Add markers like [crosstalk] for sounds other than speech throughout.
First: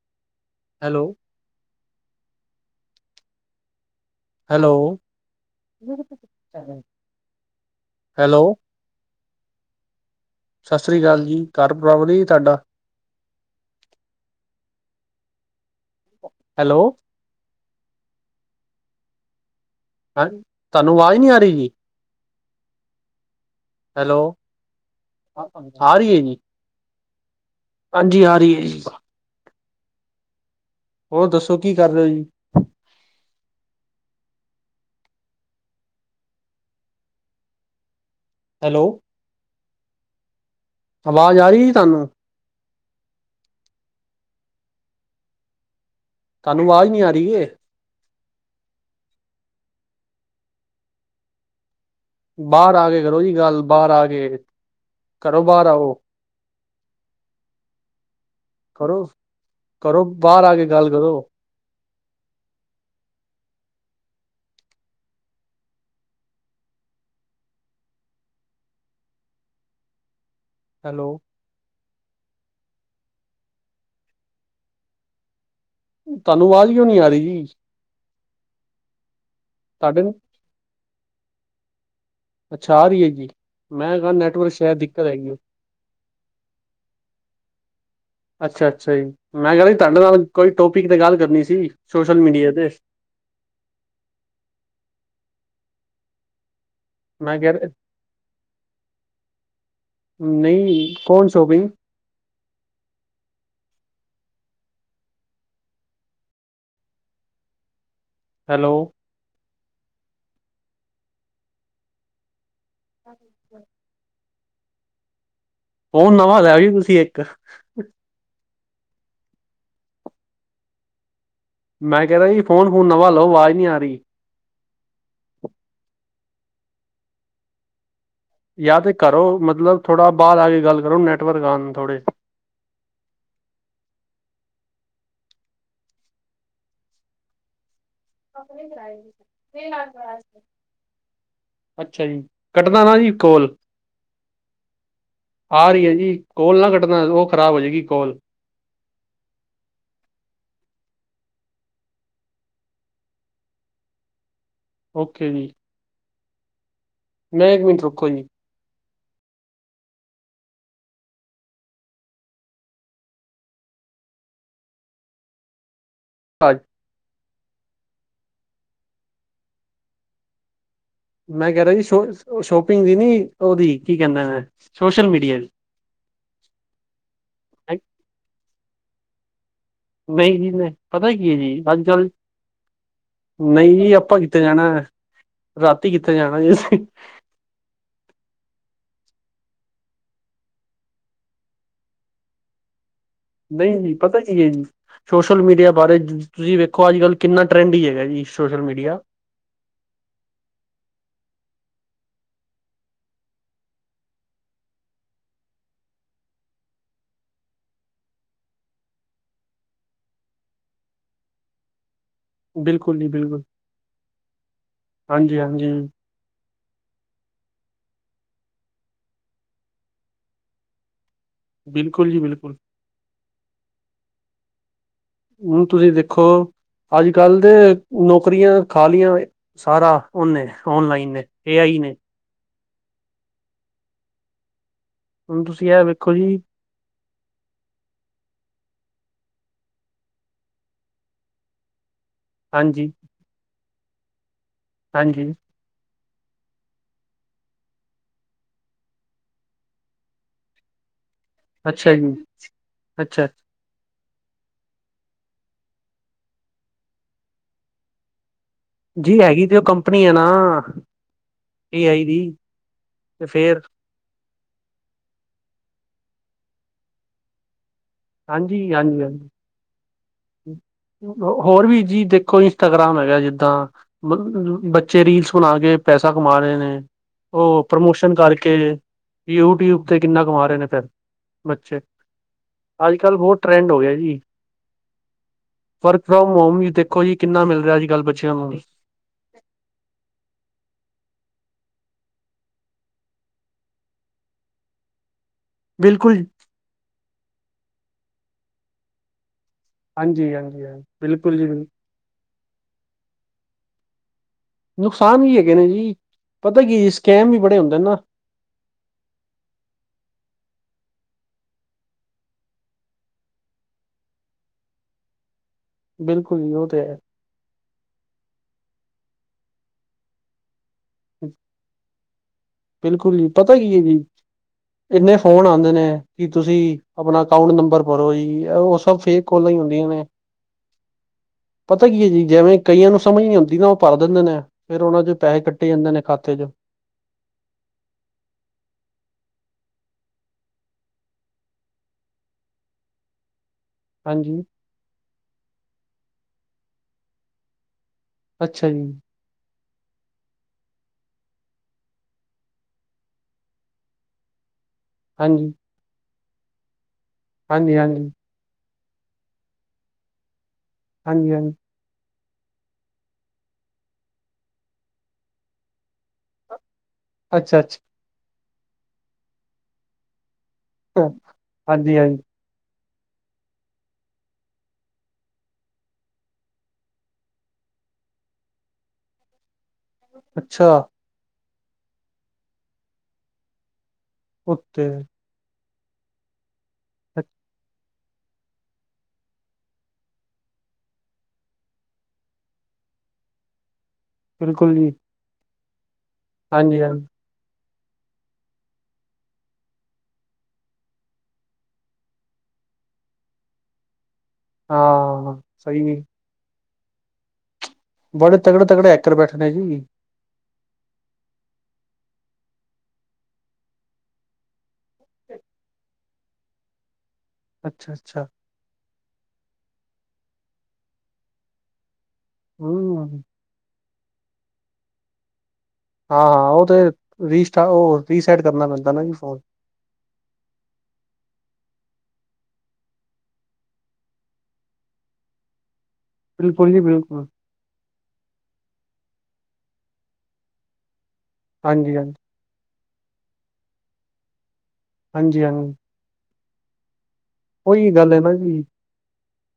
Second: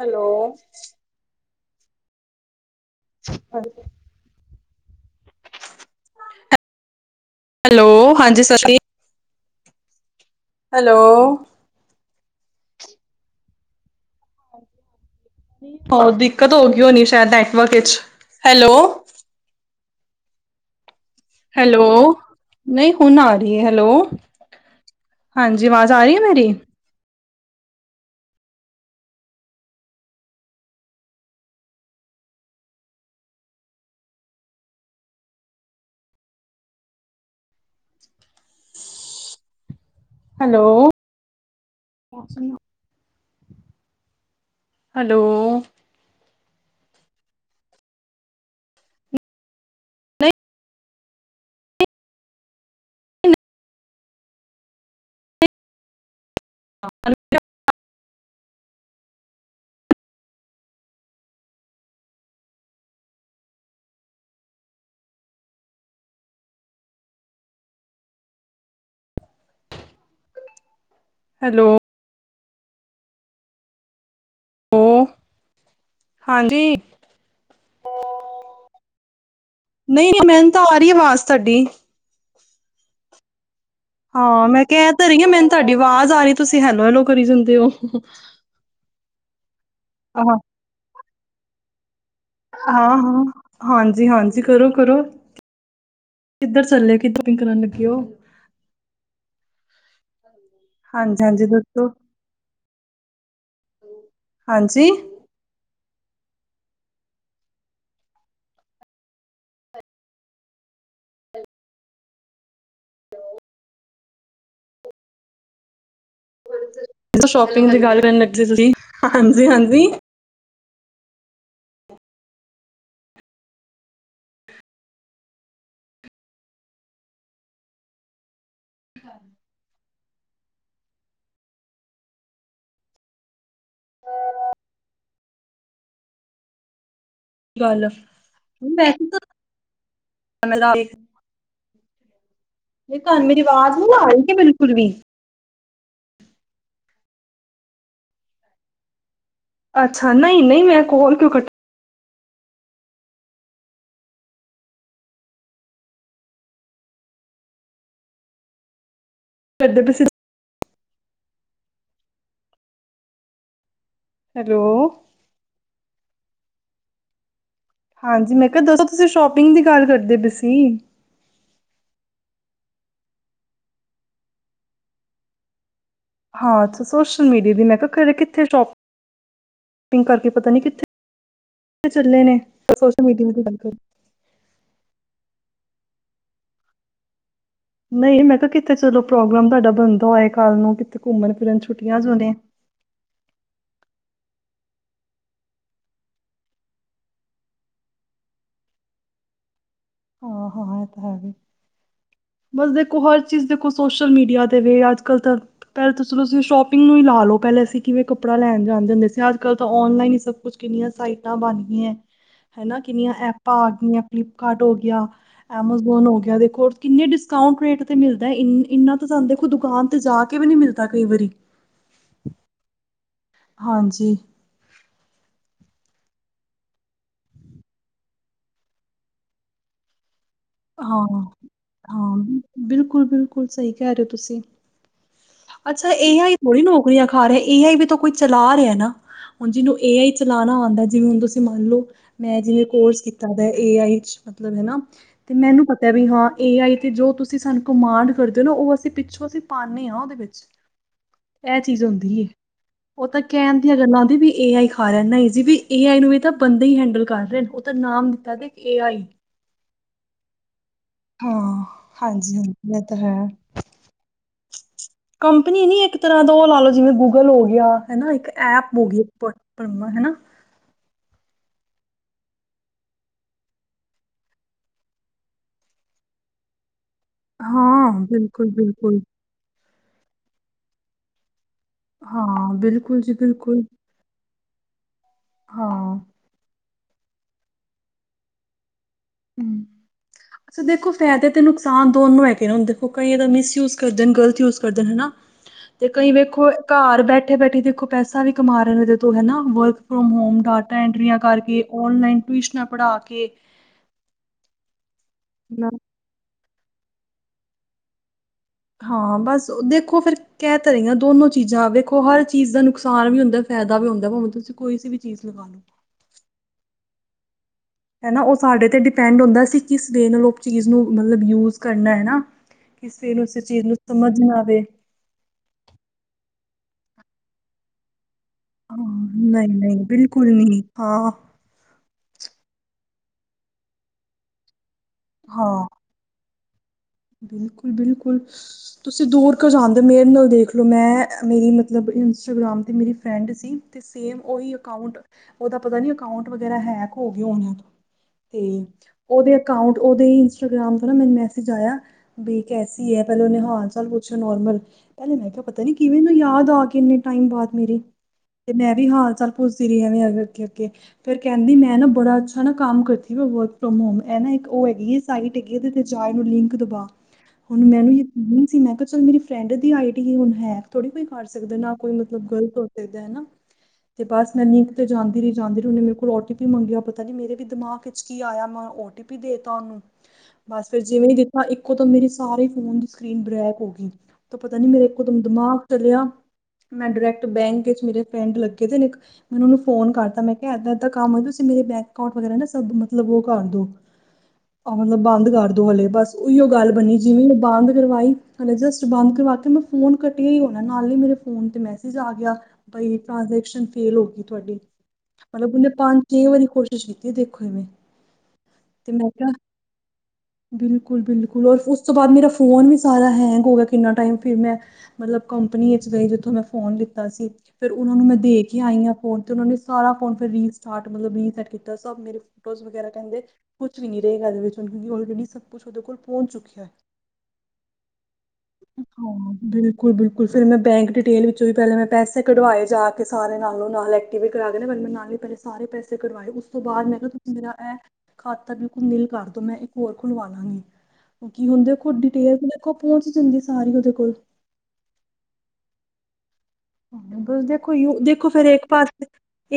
Hello! Hello! Hello ਜੀ। Hello! [unintelligible] Hello! ਹਾਂਜੀ! ਸਸਰੀ ਹੈਲੋ ਸਾਸਰੀ ਕਾਲ ਜੀ। ਘਰ ਬੜਾ ਵਦੀਆ ਈ ਤਾਡਾ। ਹੋਰ! ਦਿੱਕਤ ਹੈਲੋ ਹੋਗੀ ਹੋਣੀ ਸ਼ੈਦ ਨੈਟਵਰਕ ਇਚ ਹੈਲੋ! ਹਨ ਤਾਨੂੰ! ਵਾਜ਼ ਨੀ ਆ ਰ ਹੈਲੋ! ਨਈ ਹੁਣ ਆ ਰੀ ਐ। ਹੈਲੋ! ਹਾਂਜੀ! ਵਾਜ਼ ਆ ਰੀ ਰਹੀ ਏ ਹੈ ਜੀ ਮੇਰੀ। ਹਾਂਜੀ! ਆ ਰੀ ਏ। ਹੋਰ! ਦੱਸੋ ਕੀ ਕਰ ਰੇ ਓ ਜੀ? ਹੈਲੋ! ਹੈਲੋ! ਆਵਾਜ਼ ਆ ਰੀ ਜੀ ਤਾਨੂੰ? [unintelligible] ਹੈਲੋ! ਤਾਨੂੰ ਵਾਜ਼ ਨੀ ਆ ਰੀ ਕੇ? ਨਹੀਂ ਬਾਅਰ ਆ ਕੇ ਕਰੋ ਜੀ ਗੱਲ, ਬਾਅਰ ਆ ਕੇ ਘਰੋ ਬਾਅਰ ਆਓ। [unintelligible] ਘਰੋ, ਘਰੋ ਬਾਅਰ ਆ ਕੇ ਗੱਲ ਕਰੋ। ਹੈਲੋ। ਹੈਲੋ। ਤਾਨੂੰ ਹਾਂਜੀ ਵਾਜ਼ ਕਿਓ ਨੀ ਆ ਰੀ ਜੀ। ਤੁਹਾਡੇ ਨਈ ਨਈ ਮੈਨੂੰ ਤਾਂ ਆ ਰੀ ਏ ਵਾਜ਼ ਤਾਡੀ। ਅੱਛਾ! ਆ ਰੀ ਏ ਜੀ? ਮੈਂ ਕਿਹਾ ਹਾਂ! ਨੈਟਵਰਕ ਮੈਂ ਸ਼ਾਇਦ ਕੈ ਦਿੱਕਤ ਤੇ ਰਈ ਆ ਹੈਗੀ ਮੈਨੂੰ ਤਾਡੀ ਵਾਜ਼ ਆ ਰੀ ਤੁਸੀਂ ਹੈਲੋ- ਹੈਲੋ ਕਰੀ ਜਾਂਦੇ ਓ ਹਹ ਹੁੰ ਅੱਛਾ! ਅੱਛਾ ਜੀ। ਮੈਂ ਕੈਰਾ ਈ ਤਾਡੇ ਨਾਲ ਕੋਈ ਟੋਪਿਕ ਤੇ ਗੱਲ ਕਰਨੀ ਸੀ। Social media. ਤੇ ਹਾਂ-ਹਾਂ, ਹਾਂਜੀ! ਹਾਂਜੀ, ਕਰੋ- ਕਰੋ। ਕਿੱਧਰ ਚੱਲੇ? ਕਿੱਧਰ ਮੈ ਕੈ ਕਰਨ ਰਿਆ ਲੱਗੇ ਹੋ ਨਈ। ਹਾਂਜੀ ਹਾਂਜੀ ਦੱਸੋ। ਹਾਂਜੀ ਹੈਲੋ [unintelligible] ਫੋਨ ਨਵਾਂ ਲੈ ਆਈਓ ਤੁਸੀਂ ਇੱਕ ਜੋਂ ਸ਼ੋਪਿੰਗ ਦੀ ਗੱਲ ਨ ਚਲੀ। ਹਾਂਜੀ! ਹਾਂਜੀ! ਮੈਂ ਕਹਿ ਰਿਆ ਜੀ। ਫੋਨ- ਫੂਨ ਨਵਾਂ ਲਓ। ਆਵਾਜ਼ ਨੀ ਆ ਰੀ। ਜਾਂ ਤੇ ਘਰੋ, ਮਤਲਬ ਥੋੜਾ ਬਾਹਰ ਆ ਕੇ ਗੱਲ ਕਰੋ। ਨੈੱਟਵਰਕ ਆਣ ਥੋੜੇ। ਚਲ ਤਾਂ [unintelligible] ਅੱਛਾ ਜੀ, ਕਟਨਾ ਨਾ ਜੀ ਕੋਲ। ਹੁਣ ਆ ਰਈ ਏ। ਬਿਲਕੁਲ ਵੀ। ਆ ਰਹੀ ਹੈ ਜੀ ਕੋਲ ਨਾ ਕੱਟਣਾ ਉਹ ਖਰਾਬ ਹੋ ਜਾਏਗੀ ਕੋਲ। ਅੱਛਾ, ਨਹੀਂ ਨਹੀਂ ਮੈਂ ਕੋਲ ਕਿਉਂ ਕੱਟ ਓਕੇ ਜੀ। ਮੈਂ ਇੱਕ ਮਿੰਟ ਰੁਕੋ ਜੀ। ਕਰਦੇ ਪਏ ਸੀ ਤ ਹੈਲੋ ਹਜ ਹਾਂਜੀ ਮੈਂ ਕਿਹਾ ਦੱਸੋ ਤੁਸੀਂ ਸ਼ੋਪਿੰਗ ਦੀ ਗੱਲ ਕਰਦੇ ਪਏ ਸੀ। ਮੈਂ ਕਹਿ ਰਿਹਾ ਜੀ, ਸ਼ੋਪਿੰਗ ਦੀ ਨੀ ਉਹਦੀ ਕੀ ਕਹਿੰਦਾ ਨੇ ਸੋਸ਼ਲ ਮੀਡੀਆ ਦੀ। ਹਾਂ। ਸੋਸ਼ਲ ਮੀਡੀਆ ਦੀ ਮੈਂ ਕਿਹਾ ਘਰੇ ਕਿੱਥੇ ਸ਼ੋਪ ਨਹੀਂ ਜੀ- ਨਹੀਂ, ਕਿੱਥੇ ਪਤਾ ਕੀ ਹੈ ਜੀ ਅੱਜ ਕੱਲ ਚੱਲੇ ਨੇ ਸੋਸ਼ਲ ਮੀਡੀਆ ਦੀ ਗੱਲ ਕਰ ਨਹੀਂ ਜੀ। ਆਪਾਂ ਕਿੱਥੇ ਜਾਣਾ ਰਾਤੀ, ਕਿੱਥੇ ਜਾਣਾ ਜੇ ਅਸੀਂ। ਨਹੀਂ, ਮੈਂ ਕਿਹਾ ਕਿਤੇ ਚਲੋ ਪ੍ਰੋਗਰਾਮ ਤੁਹਾਡਾ ਬਣਦਾ ਹੋਯੇ, ਕੱਲ੍ਹ ਨੂੰ ਕਿਤੇ ਘੁੰਮਣ ਫਿਰਨ ਛੁੱਟੀਆਂ ਜੋ ਨੇ। ਨਹੀਂ ਜੀ, ਪਤਾ ਕੀ ਐ? ਸੋਸ਼ਲ ਮੀਡੀਆ ਬਾਰੇ ਤੁਸੀਂ ਵੇਖੋ ਅੱਜ ਕੱਲ੍ਹ ਕਿੰਨਾ ਟਰੈਂਡ ਹੀ ਹੈਗਾ ਜੀ ਸੋਸ਼ਲ ਮੀਡੀਆ। ਹਾਂ ਹਾਂ, ਇਹ ਤਾਂ ਹੈ ਵੀ ਬਸ, ਦੇਖੋ ਹਰ ਚੀਜ਼ ਦੇਖੋ ਸੋਸ਼ਲ ਮੀਡੀਆ ਤੇ ਵੇ ਅੱਜ ਕੱਲ੍ਹ ਤਾਂ ਪਹਿਲਾਂ ਤਾਂ ਚਲੋ ਤੁਸੀ ਸ਼ੋਪਿੰਗ ਨੂੰ ਲਾ ਲਾਓ, ਪਹਿਲੇ ਅਸੀਂ ਕਿਵੇਂ ਕਪੜਾ ਲੈਣ ਜਾਂਦੇ ਸੀ। ਅੱਜ ਕੱਲ ਤਾਂ ਔਨਲਾਈਨ ਹੀ ਸਭ ਕੁੱਛ ਕਿੰਨੀਆਂ ਸਾਈਟਾਂ ਬਣ ਗਈਆਂ ਐ। ਹਨਾ? ਬਿਲਕੁਲ ਜੀ ਕਿੰਨੀਆਂ ਬਿਲਕੁਲ ਐਪਾਂ ਆ ਗਈਆਂ ਫਲਿੱਪਕਾਰਟ ਹੋ ਗਿਆ, ਹਾਂਜੀ ਹਾਂਜੀ ਐਮਾਜੋਨ ਹੋ ਗਿਆ ਦੇਖੋ ਕਿੰਨੇ ਡਿਸਕਾਊਂਟ ਰੇਟ ਤੇ ਮਿਲਦਾ। ਇੰਨਾ ਤਾਂ ਸਾਨੂੰ ਦੇਖੋ, ਦੁਕਾਨ ਤੇ ਜਾ ਕੇ ਵੀ ਨੀ ਮਿਲਦਾ ਕਈ ਵਾਰੀ। ਬਿਲਕੁਲ ਜੀ। ਬਿਲਕੁਲ ਹਾਂਜੀ। ਹੁਣ ਤੁਸੀਂ ਦੇਖੋ ਅੱਜ ਕਲ ਦੇ ਨੌਕਰੀਆਂ ਖਾਲੀਆਂ ਸਾਰਾ ਓਨੇ ਹਾਂ ਔਨਲਾਈਨ ਨੇ ਏ ਆਈ ਨੇ। ਹਾਂ ਬਿਲਕੁਲ, ਬਿਲਕੁਲ ਸਹੀ ਕਹਿ ਰਹੇ ਹੋ ਤੁਸੀਂ, ਹੁਣ ਤੁਸੀਂ ਇਹ ਅੱਛਾ। ਵੇਖੋ ਏ ਆਈ ਹੀ ਜੀ ਕੋਈ ਆ ਖਾ ਰਿਹਾ, ਏ ਆਈ ਵੀ ਤਾਂ ਕੋਈ ਚਲਾ ਰਿਹਾ ਨਾ। ਹੁਣ ਜਿਹਨੂੰ ਏ ਆਈ ਚਲਾਉਣਾ ਆਉਂਦਾ, ਜਿਵੇਂ ਹੁਣ ਤੁਸੀਂ ਮੰਨ ਲਓ ਮੈਂ ਜਿਵੇਂ ਹਾਂਜੀ ਕੋਰਸ ਕੀਤਾ ਦਾ ਏ ਆਈ ਚ ' ਮਤਲਬ ਹੈ ਨਾ ਹਾਂਜੀ। ਤੇ ਮੈਨੂੰ ਪਤਾ ਵੀ ਹਾਂ ਏ ਆਈ ਤੇ ਜੋ ਤੁਸੀਂ ਸਾਨੂੰ ਕਮਾਂਡ ਕਰਦੇ ਹੋ ਨਾ, ਉਹ ਅਸੀਂ ਪਿੱਛੋਂ ਅਸੀਂ ਪਾਂਨੇ ਆ, ਉਹਦੇ ਵਿੱਚ [inaudible] ਇਹ ਚੀਜ਼ ਜੀ ਹੁੰਦੀਏ ਉਹ ਤਾਂ ਅੱਛਾ ਕਹਿਣ ਦੀਆਂ ਗੱਲਾਂ ਨੇ ਵਈ ਏ ਆਈ ਖਾ ਰਿਹਾ ਐ, ਨਹੀਂ ਜੀ ਵੀ ਏ ਆਈ ਨੂੰ ਇਹ ਤਾਂ ਬੰਦੇ ਹੀ ਹੈਂਡਲ ਕਰ ਰਹੇ ਨੇ ਉਹ ਤਾਂ ਨਾਮ ਦਿੱਤਾ ਤੇ ਏਆਈ ਜੀ ਹੈਗੀ ਤੇ ਉਹ ਕੰਪਨੀ ਹੈ ਨਾ ਹਾਂ ਏ ਆਈ ਦੀ ਹਾਂਜੀ ਹਾਂਜੀ ਇਹ ਤਾਂ ਹੈ ਤੇ ਫੇਰ ਕੰਪਨੀ ਨੀ ਇੱਕ ਤਰ੍ਹਾਂ ਦਾ ਉਹ ਲਾ ਲੋ ਜਿਵੇਂ ਗੂਗਲ ਹੋ ਗਿਆ ਹਨਾ ਇੱਕ ਹਾਂਜੀ, ਐਪ ਹੋ ਹਾਂਜੀ, ਗਈ ਹਾਂਜੀ। ਹਨਾ ਹੋਰ ਵੀ ਜੀ ਦੇਖੋ ਇੰਸਟਾਗ੍ਰਾਮ ਹੈਗਾ ਜਿੱਦਾਂ [unintelligible] ਬੱਚੇ ਰੀਲਸ ਬਣਾ ਕੇ ਪੈਸਾ ਕਮਾ ਰਹੇ ਨੇ ਉਹ ਹਾਂ ਪ੍ਰਮੋਸ਼ਨ ਬਿਲਕੁਲ ਕਰਕੇ ਬਿਲਕੁਲ ਯੂਟਿਊਬ ਤੇ ਕਿੰਨਾ ਕਮਾ ਰਹੇ ਨੇ ਪੈ ਬੱਚੇ ਹਾਂ ਅੱਜ ਬਿਲਕੁਲ ਜੀ ਕੱਲ੍ਹ ਬਹੁਤ ਬਿਲਕੁਲ ਟਰੈਂਡ ਹੋ ਗਿਆ ਜੀ ਹਾਂ ਵਰਕ ਫਰੋਮ ਹੋਮ ਵੀ ਦੇਖੋ ਜੀ ਕਿੰਨਾ ਮਿਲ ਰਿਹਾ ਅੱਜ ਕੱਲ੍ਹ ਬੱਚਿਆਂ ਨੂੰ ਵੀ ਹਮ ਸੋ ਦੇਖੋ ਫੈਦੇ ਤੇ ਨੁਕਸਾਨ ਦੋਨੋ ਹੈਗੇ ਹੁਣ ਦੇਖੋ ਕਈ ਇਹ ਤਾਂ ਮਿਸਯੂਜ ਕਰਦੇ ਨੇ, ਗਲਤ ਯੂਜ ਕਰਦੇ ਨੇ ਨਾ ਤੇ ਕਈ ਬਿਲਕੁਲ ਵੇਖੋ ਘਰ ਬੈਠੇ-ਬੈਠੇ ਦੇਖੋ ਪੈਸਾ ਵੀ ਕਮਾ ਰਹੇ ਨੇ ਉਹਦੇ ਤੂੰ ਹਨਾ ਵਰਕ ਫਰੋਮ ਹਾਂਜੀ, ਹੋਮ ਹਾਂਜੀ, ਡਾਟਾ ਹਾਂਜੀ ਐਂਟਰੀਆਂ ਬਿਲਕੁਲ ਜੀ ਕਰਕੇ ਬਿਲਕੁਲ ਔਨਲਾਈਨ ਟਿਊਸ਼ਨਾਂ ਪੜ੍ਹਾ ਕੇ ਨੁਕਸਾਨ ਵੀ ਹੈਗੇ ਨੇ ਜੀ ਪਤਾ ਕੀ ਐ ਸਕੈਮ ਵੀ ਬੜੇ ਹੁੰਦੇ ਨਾ ਹਾਂ ਬਸ ਦੇਖੋ ਫੇਰ ਕਹਿ ਤ ਰਹੀਆਂ ਦੋਨੋ ਚੀਜ਼ਾਂ ਵੇਖੋ ਹਰ ਚੀਜ਼ ਦਾ ਨੁਕਸਾਨ ਵੀ ਹੁੰਦਾ ਫੈਦਾ ਵੀ ਹੁੰਦਾ ਭਾਵੇਂ ਤੁਸੀਂ ਕੋਈ ਵੀ ਚੀਜ਼ ਲਗਾ ਲੋ [unintelligible] ਬਿਲਕੁਲ ਜੀ ਉਹ ਤੇ ਹੈ ਹਨਾ ਉਹ ਸਾਡੇ ਤੇ ਡਿਪੈਂਡ ਹੁੰਦਾ, ਕਿਸ ਵੇ ਨਾਲੋਂ ਚੀਜ਼ ਨੂੰ ਮਤਲਬ ਯੂਜ ਕਰਨਾ ਐ ਨਾ ਕਿਸੇ ਬਿਲਕੁਲ ਨੂੰ ਜੀ ਉਸ ਪਤਾ ਚੀਜ਼ ਕੀ ਨੂੰ ਹੈ ਜੀ ਸਮਝ ਨਾ ਆਵੇ ਇੰਨੇ ਫੋਨ ਆਉਂਦੇ ਨੇ ਕਿ ਤੁਸੀਂ ਆਪਣਾ ਅਕਾਊਂਟ ਨੰਬਰ ਭਰੋ ਜੀ ਉਹ ਸਭ ਫੇਕ ਨਹੀਂ ਕੋਲਾਂ ਹੀ ਨਹੀਂ ਹੁੰਦੀਆਂ ਨੇ ਬਿਲਕੁਲ ਨੀ ਹਾਂ ਪਤਾ ਕੀ ਐ ਜੀ ਜੈਵੇਂ ਕਈਆਂ ਨੂੰ ਸਮਝ ਨੀ ਔਂਦੀ ਨਾ ਓ ਭਰ ਦਿੰਦੇ ਨੇ ਫੇਰ ਓਨਾਂ ਚ ਪੈਹੇ ਕੱਟੇ ਜਾਂਦੇ ਨੇ ਖਾਤੇ ਚ ਬਿਲਕੁੱਲ ਬਿਲਕੁੱਲ ਤੁਸੀਂ ਦੂਰ ਕਿਊ ਜਾਂਦੇ ਮੇਰੇ ਨਾਲ ਦੇਖਲੋ ਮੈਂ ਮੇਰੀ ਮਤਲਬ ਜਿਹੜੀ ਇੰਸਟਾਗ੍ਰਾਮ ਤੇ ਮੇਰੀ ਫਰੈਂਡ ਸੀ ਤੇ ਸੇਮ ਹਾਂਜੀ ਓਹੀ ਅਕਾਊਂਟ ਓਦਾ ਪਤਾ ਨੀ ਅਕਾਊਂਟ ਵਗੈਰਾ ਹੈਕ ਹੋ ਗਿਆ ਹੋਣਾ ਤੇ ਅੱਛਾ ਜੀ ਓਦੇ ਅਕਾਉਂਟ ਓਦੇ ਇੰਸਟਾਗ੍ਰਾਮ ਤੋਂ ਨਾ ਮੈਨੂੰ ਮੈਸੇਜ ਆਇਆ ਬੀ ਕੈਸੀ ਐ ਪੈਲੇ ਓਨੇ ਹਾਲ ਚਾਲ ਪੁੱਛਿਆ ਨੋਰਮਲ ਪੇਲੇ ਮੈਂ ਕਿਆ ਹਾਂਜੀ ਪਤਾ ਨੀ ਕਿਵੇਂ ਇਨੂੰ ਯਾਦ ਆ ਗੀ ਇੰਨੇ ਟਾਈਮ ਬਾਦ ਹਾਂਜੀ ਮੇਰੀ ਹਾਂਜੀ ਤੇ ਮੈਂ ਵੀ ਹਾਲ ਚਾਲ ਪੁੱਛਦੀ ਰਈ ਐਵੇ ਅੱਗੇ ਅੱਗੇ ਫੇਰ ਹਾਂਜੀ ਹਾਂਜੀ ਕੈਂਦੀ ਮੈਂ ਨਾ ਬੜਾ ਚ ਹਨਾ ਕੰਮ ਕਰਤੀ ਵ ਵਰਕ ਫਰੋਮ ਹੋਮ ਐਨਾ ਇੱਕ ਓ ਹੈਗੀ ਐ ਸਾਈਟ ਹੈਗੀ ਐ ਇਦੇ ਤੇ ਜਾ ਇਨੂੰ ਲਿੰਕ ਦਬਾ ਹੁਣ ਅੱਛਾ ਅੱਛਾ ਮੈਨੂੰ [unintelligible] ਯਕੀਨ ਸੀ ਮੈਂ ਕਾ ਚਲ ਮੇਰੀ ਫਰੈਂਡ ਦੀ ਆਈ ਟੀ ਹੁਣ ਹੈ ਥੋੜ੍ਹੀ ਕੋਈ ਕਰ ਸਕਦਾ ਨਾ ਕੋਈ ਹਾਂਜੀ ਹਾਂਜੀ ਮਤਲਬ ਗ਼ਲਤ ਹੋ ਸਕਦਾ ਹੈਨਾ ਤੇ ਬਸ ਮੈਂ ਨਿੰਕ ਤੇ ਜਾਂਦੀ ਰੀ ਜਾਂਦੀ ਰਈ ਉਨੇ ਮੇਰੇ ਕੋਲ ਓ ਟੀ ਪੀ ਮੰਗਿਆ ਪਤਾ ਨੀ ਮੇਰੇ ਵੀ ਦਿਮਾਗ ਵਿੱਚ ਕੀ ਆਇਆ ਮੈਂ ਓਟੀ ਪੀ ਦੇਤਾ ਓਨੂੰ ਬਸ ਫਿਰ ਅੱਛਾ ਜਿਵੇਂ ਈ ਦੇਖਾ ਇੱਕੋ ਦਮ ਮੇਰੇ ਸਾਰੇ ਫੋਨ ਦੀ ਸਕਰੀਨ ਬਲੈਕ ਹੋਗੀ ਤੇ ਪਤਾ ਨੀ ਮੇਰਾ ਉੱਤੇ ਇੱਕ ਦਮ ਦਿਮਾਗ ਚੱਲਿਆ ਮੈਂ ਡਰੈਕਟ ਬੈਂਕ ਵਿੱਚ ਮੇਰੇ ਫਰੈਂਡ ਲੱਗੇ ਦੇ ਨੇ ਇੱਕ ਮੈਨੇ ਓਨੂੰ ਫੋਨ ਕਰਤਾ ਮੈਂ ਕਿਆ ਐਦਾਂ-ਐਦਾਂ ਕੰਮ ਹੋਇਆ [unintelligible] ਤੁਸੀ ਮੇਰੇ ਬੈਂਕ ਅਕਾਊਟ ਵਗੈਰਾ ਨਾ ਸਭ ਮਤਲਬ ਓ ਕਰ ਦੋ [inaudible] ਆ ਜੀ ਮਤਲਬ ਬੰਦ ਕਰ ਦੋ ਹਲੇ ਬਸ ਓਈਓ ਗੱਲ ਹਾਂਜੀ ਬਣੀਨੀ ਹਾਂਜੀ ਜਿਵੇਂ ਬੰਦ ਕਰਵਾਈ ਹਲੇ ਜਸਟ ਬੰਦ ਕਰਵਾ ਕੇ ਮੈਂ ਫੋਨ ਕੱਟਿਆ ਈ ਹੋਣਾ ਨਾਲ ਈ ਮੇਰੇ ਫੋਨ ਤੇ ਮੈਸੇਜ ਆ ਗਿਆ ਬਾਈ ਟ੍ਰਾਂਜੇਕਸ਼ਨ ਫੇਲ ਹੋਗੀ ਤੁਹਾਡੀ, ਹਾਂ ਮਤਲਬ ਉਹਨੇ ਸਹੀ ਜੀ। ਪੰਜ ਛੇ ਵਾਰੀ ਕੋ ਛੇਤੀ ਦੇਖੋ ਇਵੇਂ। ਬੜੇ ਤਗੜੇ-ਤਗੜੇ ਐਕਟਰ ਬੈਠੇ ਨੇ ਜੀ। ਬਿਲਕੁੱਲ-ਬਿਲਕੁੱਲ ਔਰ ਉਸ ਤੋਂ ਬਾਦ ਮੇਰਾ ਫੋਨ ਵੀ ਸਾਰਾ ਹੈਂਗ ਹੋ ਗਿਆ ਕਿੰਨਾ ਟਾਈਮ ਫਿਰ ਮੈਂ ਮਤਲਬ ਕੰਪਨੀ ਵਿੱਚ ਗਈ, ਜਿੱਥੋਂ ਮੈਂ ਫੋਨ ਲੀਤਾ ਸੀ। ਫਿਰ ਅੱਛਾ ਉਨਾਂ ਨੂੰ ਮੈਂ ਅੱਛਾ ਦੇ ਕੇ ਆਈ ਆ ਫੋਨ ਤੇ ਉਨਾਂ ਨੇ ਸਾਰਾ ਫੋਨ ਫਿਰ ਰੀਸਟਾਰਟ ਮਤਲਬ ਰੀਸੈਟ ਕੀਤਾ ਸਭ ਮੇਰੇ ਫੋਟੋ ਵਗੈਰਾ ਹਮ ਹਾਂ ਕੈਂਦੇ ਕੁੱਛ ਵੀ ਨੀ ਰਏਗਾ ਐਦੇ ਵਿੱਚ ਹੁਣ, ਆਲਰੇਡੀ ਸਭ ਕੁੱਛ ਓਦੇ ਕੋਲ ਪਹੁੰਚ ਹਾਂ-ਹਾਂ ਚੁੱਕਿਆ ਓ ਹੈ। ਤੇ ਰਿਸਟਾਰਟ ਓ ਰੀਸੈੱਟ ਕਰਨਾ ਪੈਂਦਾ ਨਾ ਜੀ ਫੋਨ। ਬਿਲਕੁੱਲ-ਬਿਲਕੁੱਲ ਫਿਰ ਮੈਂ ਬੈਂਕ ਡਿਟੇਲ ਵਿੱਚੋਂ ਵੀ ਪੈਲੇ ਮੈਂ ਪੈਸੇ ਕਢਵਾਏ ਜਾ ਕੇ ਸਾਰੇ ਨਾਲੋਂ ਨਾਲ ਐ ਟੀ ਵੀ ਕਰਾ ਕੇ ਬੰਦੇ ਨੂੰ ਨਾਲ ਈ ਸਾਰੇ ਪੈਸੇ ਸੇ ਕਢਵਾਏ, ਉਸ ਤੋਂ ਬਿਲਕੁਲ ਜੀ ਬਾਦ ਮੈਂ ਕਿਆ ਬਿਲਕੁਲ ਤੁਸੀਂ ਮੇਰਾ ਐ ਖਾਤਾ ਬਿਲਕੁੱਲ ਨਿਲ ਕਰਦੋ, ਮੈਂ ਇੱਕ ਹੋਰ ਖੁਲਵਾ ਲਾਂਗੀ, ਕਿਉਂਕਿ ਹੁਣ ਦੇਖੋ ਹਾਂਜੀ ਹਾਂਜੀ ਡਿਟੇਲ ਤਾਂ ਦੇਖੋ ਪਹੁੰਚ ਜਾਂਦੀ ਸਾਰੀ ਓਦੇ ਕੋਲ। ਹਾਂਜੀ ਹਾਂ ਬਸ ਦੇਖੋ ਯ ਗੱਲ ਹੈ ਦੇਖੋ ਨਾ ਫੇਰ ਜੀ ਇੱਕ ਪਾ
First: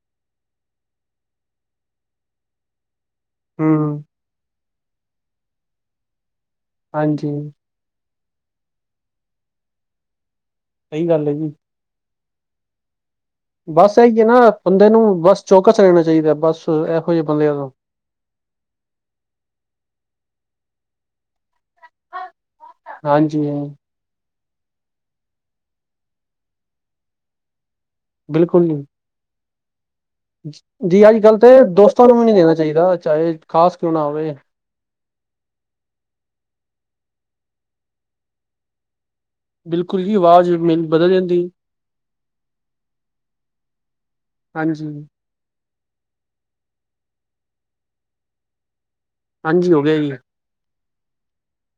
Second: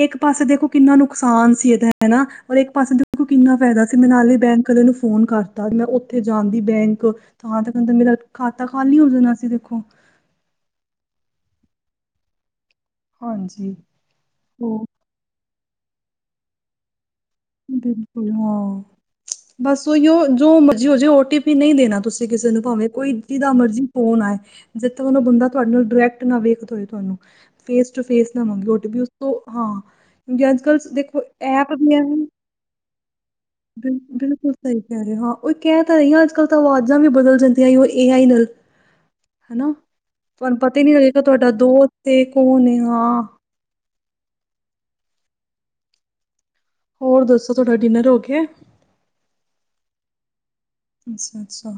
ਇੱਕ ਪਾਸੇ ਦੇਖੋ ਕਿੰਨਾ ਨੁਕਸਾਨ ਸੀ ਏਦਾ ਹੈਨਾ, ਔਰ ਇੱਕ ਪਾਸੇ ਦੇਖੋ ਕਿੰਨਾ ਫੈਦਾ ਸੀ, ਹਮ ਮੈਂ ਨਾਲੇ ਬੈਂਕ ਆਲੇ ਨੂੰ ਫੋਨ ਕਰਤਾ, ਮੈਂ ਉੱਥੇ ਜਾਂਦੀ ਬੈਂਕ ਹਾਂਜੀ ਥਾਂ-ਥਾਂ ਨਹੀ ਤੇ ਮੇਰਾ ਖਾਤਾ ਖਾਲੀ ਹੋ ਜਾਣਾ ਸੀਂ ਦੇਖੋ। ਸਈ ਗੱਲ ਐ ਜੀ। ਹਾਂਜੀ ਬਸ ਐਈ ਜੇ ਨਾ, ਬੰਦੇ ਨੂੰ ਬਸ ਚੌਕਸ ਰੈਹਣਾ ਚਾਈਦਾ, ਬਸ ਐਹੋ ਜੇ ਬੰਦਿਆਂ- ਤੋਂ ਬਿਲਕੁੱਲ ਹਾਂ, ਬਸ ਓਈਓ ਜੋ ਮਰਜ਼ੀ ਹੋਜੇ ਓਟੀ ਪੀ ਨਈ ਦੇਣਾ ਤੁਸੀਂ ਕਿਸੇ ਨੂੰ, ਭਾਵੇਂ ਕੋਈ ਹਾਂਜੀ ਜਿਦਾ ਹਾਂ ਮਰਜ਼ੀ ਫੋਨ ਆਏ, ਜਿਥੋ ਔ ਨਾ ਬੰਦਾ ਤੁਹਾਡੇ ਨਾਲ ਡਾਇਰੈਕਟ ਨਾ ਵੇਖਦੇ ਹੋਏ ਤੁਹਾਨੂੰ। ਫੇਸ ਟੂ ਫੇਸ ਨਾ ਬਿਲਕੁਲ ਮੰਗੇ ਜੀ ਓਟੀਪੀ ਉਸ ਤੋਂ, ਹਾਂ। ਅੱਜ ਕੱਲ੍ਹ ਜੀ ਦੇਖੋ ਅੱਜ ਕੱਲ ਤੇ ਐਪ ਐ ਦੋਸਤਾਂ ਨੂੰ ਵੀ ਨੀ ਦੇਣਾ ਚਾਈਦਾ, ਚਾਹੇ ਖ਼ਾਸ ਕਿਉਂ ਬਿਲ ਨਾ ਹੋਵੇ ਬਿਲਕੁੱਲ ਸਈ ਕੈ ਰੇ ਓ, ਹਾਂ ਓਹੀ ਕੈ ਤਾਂ ਰਹੀ ਆ ਅੱਜ ਕੱਲ੍ਹ ਤਾਂ ਆਵਾਜ਼ਾਂ ਵੀ ਬਦਲ ਜਾਂਦੀਆਂ ਓ ਏ ਆਈ ਨਾਲ। ਹੈਨਾ ਬਿਲਕੁਲ ਜੀ ਆਵਾਜ਼ ਤੁਹਾਨੂੰ ਪਤਾ ਹੀ ਮੇਰੀ ਨੀ ਬਦਲ ਲੱਗੇਗਾ, ਜਾਂਦੀ ਤੁਹਾਡਾ ਦੋਸਤ ਏ ਕੋਨ ਏ ਹਾਂ। ਹਾਂਜੀ। ਹੋਰ ਦੱਸੋ ਤੁਹਾਡਾ ਡਿਨਰ ਹੋ ਗਿਆ ਐ। ਹਾਂਜੀ ਹੋ ਗਿਆ ਜੀ। ਅੱਛਾ-ਅੱਛਾ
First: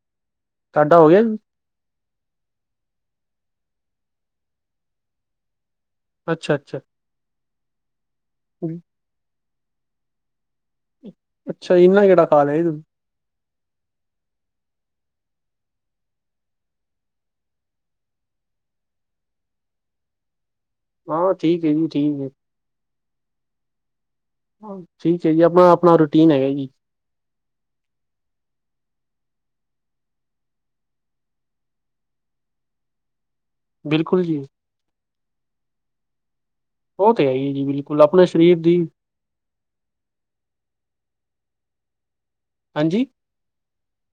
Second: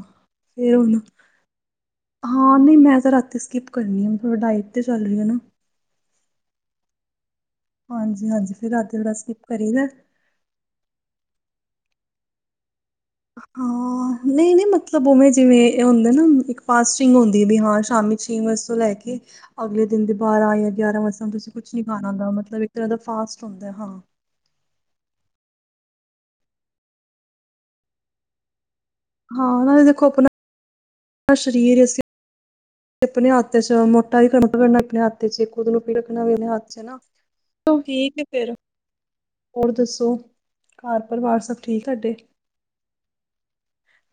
ਫੇਰ ਤੁਹਾਡਾ ਹੁਣ ਹੋ ਗਿਆ ਜੀ ਹਾਂ ਨਹੀਂ ਮੈਂ ਤਾਂ ਰਾਤੀ ਸਕਿਪ ਕਰਨੀ ਆ, ਥੋੜਾ ਡਾਇਟ ਤੇ ਚੱਲ ਰਹੀ ਆਂ ਨਾ ਅੱਛਾ ਅੱਛਾ ਹਾਂਜੀ ਹਾਂਜੀ ਫਿਰ ਰਾਤੀ ਦਾ ਸਕਿੱਪ ਕਰੀ ਦਾ ਐ ਅੱਛਾ ਇੰਨਾ ਕਿਹੜਾ ਖਾ ਲਿਆ ਹੈ ਤਸੀਂ ਹਾਂ ਨਹੀਂ ਨਹੀਂ ਮਤਲਬ ਉਵੇਂ ਜਿਵੇਂ ਇਹ ਹੁੰਦੇ ਨਾ, ਇੱਕ ਫਾਸਟਿੰਗ ਹੁੰਦੀ ਵੀ ਹਾਂ ਸ਼ਾਮ ਚ ਛੇ ਵਜੇ ਤੋਂ ਲੈ ਕੇ ਅਗਲੇ ਦਿਨ ਦੇ ਬਾਰਾਂ ਜਾਂ ਗਿਆਰਾਂ ਵਜੇ ਤਕ ਹਾਂ ਤੁਸੀਂ ਠੀਕ ਹੈ ਕੁਛ ਨੀ ਜੀ ਖਾਣਾ ਠੀਕ ਹੈ ਹੁੰਦਾ ਮਤਲਬ ਇੱਕ ਤਰ੍ਹਾਂ ਦਾ ਫਾਸਟ ਹੁੰਦਾ ਹੈ ਹਾਂ ਠੀਕ ਹੈ ਜੀ ਆਪਣਾ ਆਪਣਾ ਰੂਟੀਨ ਹੈਗਾ ਜੀ ਹਾਂ ਨਾਲੇ ਦੇਖੋ ਆਪਣਾ ਸਰੀਰ ਐ, ਅਸੀਂ ਆਪਣੇ ਹੱਥ ਚ ਮੋਟਾ ਬਿਲਕੁਲ ਹੀ ਜੀ ਕਣਕ ਕਰਨਾ ਆਪਣੇ ਹੱਥ ਤੇ ਜੇ ਖੁਦ ਨੂੰ ਪਿੜਕਣਾ ਵੀੇ ਆਪਣੇ ਹੱਥ ਚ ਹੈ ਨਾ, ਉਹ ਤੇ ਹੀ ਹੈ ਜੀ ਬਿਲਕੁਲ ਠੀਕ ਐ ਆਪਣੇ ਫਿਰ ਸਰੀਰ ਦੀ ਹੋਰ ਦੱਸੋ ਘਰ ਪਰਿਵਾਰ ਸਭ ਠੀਕ ਤੁਹਾਡੇ ਹਾਂਜੀ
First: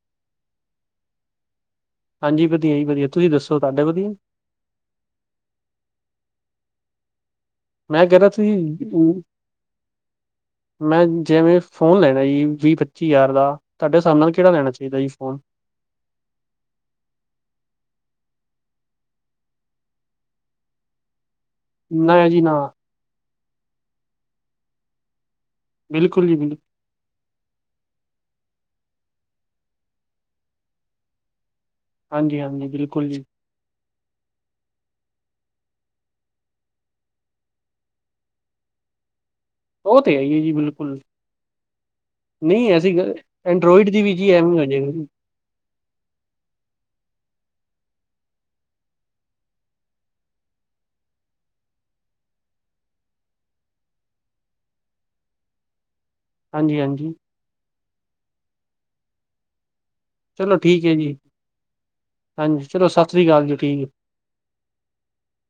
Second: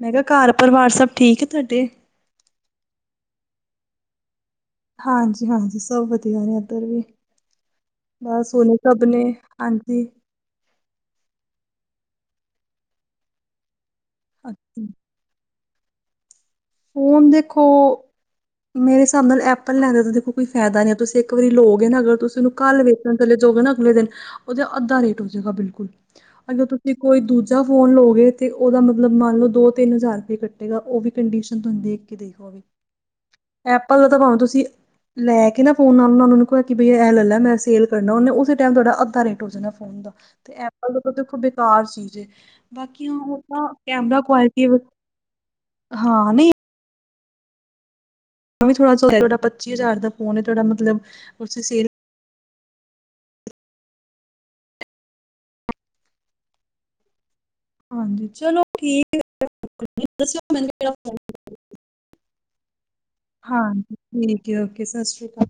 ਮੈਂ ਕਿਹਾ ਘਰ ਪਰਿਵਾਰ ਸਭ ਠੀਕ ਹੈ ਤੁਹਾਡੇ ਹਾਂਜੀ ਵਧੀਆ ਜੀ ਵਧੀਆ ਤੁਸੀਂ ਦੱਸੋ ਤੁਹਾਡੇ ਵਧੀਆ ਹਾਂਜੀ ਹਾਂਜੀ ਸਭ ਵਧੀਆ ਨੇ ਇੱਧਰ ਵੀ ਮੈਂ ਕਹਿ ਰਿਹਾ ਬਸ ਤੁਸੀਂ ਸੋਨੀਕਾ ਅਮ, ਆਪਣੇ ਨੇ ਹਾਂਜੀ ਮੈਂ ਜਿਵੇਂ ਫ਼ੋਨ ਲੈਣਾ ਜੀ ਵੀਹ-ਪੱਚੀ ਹਜ਼ਾਰ ਦਾ ਤੁਹਾਡੇ ਹਿਸਾਬ ਨਾਲ ਕਿਹੜਾ ਲੈਣਾ ਹਾਂਜੀ। ਚਾਹੀਦਾ ਜੀ। ਫੋਨ ਫੋਨ ਦੇਖੋ ਮੇਰੇ ਹਿਸਾਬ ਨਾਲ ਐਪਲ ਲੈਨ ਤਾਂ ਦੇਖੋ ਕੋਈ ਫਾਇਦਾ ਨੀ ਆ ਤੁਸੀਂ ਇੱਕ ਵਾਰੀ ਲੋ ਅਗਰ ਨਾ ਤੁਸੀਂ ਜੀ ਉਹਨੂੰ ਨਾ ਕੱਲ ਵੇਚਣ ਚਲੇ ਜੋਗੇ ਨਾ ਅਗਲੇ ਦਿਨ ਉਹਦੇ ਅੱਧਾ ਰੇਟ ਹੋ ਜੇਗਾ ਬਿਲ ਬਿਲਕੁਲ ਜੀ ਬਿਲਕੁਲ ਅਗਰ ਤੁਸੀਂ ਜੇ ਕੋਈ ਦੂਜਾ ਫੋਨ ਲੋਗੇ ਤੇ ਉਹਦਾ ਮਤਲਬ ਮੰਨ ਲਓ ਦੋ ਤਿੰਨ ਹਜ਼ਾਰ ਰੁਪਏ ਕੱਟੇਗਾ ਉਹ ਵੀ ਕੰਡੀਸ਼ਨ ਤੁ ਦੇਖ ਕੇ ਹਾਂਜੀ ਦੇਖੋ ਹਾਂਜੀ ਬਿਲਕੁਲ ਜੀ ਐਪਲ ਦਾ ਤਾਂ ਭਾਵੇਂ ਤੁਸੀਂ ਲੈ ਕੇ ਨਾ ਫੋਨ ਨਾਲ ਉਹ ਕਿਹਾ ਕਿ ਬ ਇਹ ਲੈ ਮੈਂ ਸੇਲ ਕਰਨਾ ਉਹਨੇ ਉਸੇ ਟੈਮ ਤੁਹਾਡਾ ਅੱਧਾ ਰੇਟ ਹੋ ਜਾਣਾ। ਉਹ ਤੇ ਹੈ ਹੀ ਹੈ ਜੀ ਬਿਲਕੁਲ ਐਪਲ ਤਾਂ ਦੇਖੋ ਬੇਕਾਰ ਚੀਜ਼ ਹੈ ਨਹੀਂ ਐਸੀ ਬਾਕੀ ਗੱਲ, ਨਾ ਐਂਡਰੋਇਡ ਦੀ ਵੀ ਕੈਮਰਾ ਜੀ ਕੁਆਲਿਟੀ [inaudible] ਹਾਂ ਨੀ ਵੀ ਥੋੜਾ ਤੁਹਾਡਾ ਪੱਚੀ ਹਜ਼ਾਰ ਦਾ ਫੋਨ ਤੁਹਾਡਾ ਮਤਲਬ ਸੇਲ ਹਾਂਜੀ-ਹਾਂਜੀ ਹਾਂਜੀ ਚਲੋ ਠੀਕ ਹੈ ਚਲੋ ਠੀਕ ਹੈ ਜੀ [unintelligible] ਹਾਂਜੀ ਚਲੋ ਸਸ ਸ੍ਰੀ ਕਾਲ ਜੀ ਠੀਕ ਐ। ਹਾਂਜੀ ਠੀਕ ਹੈ ਓਕੇ ਸਸ ਸ੍ਰੀ ਕਾਲ।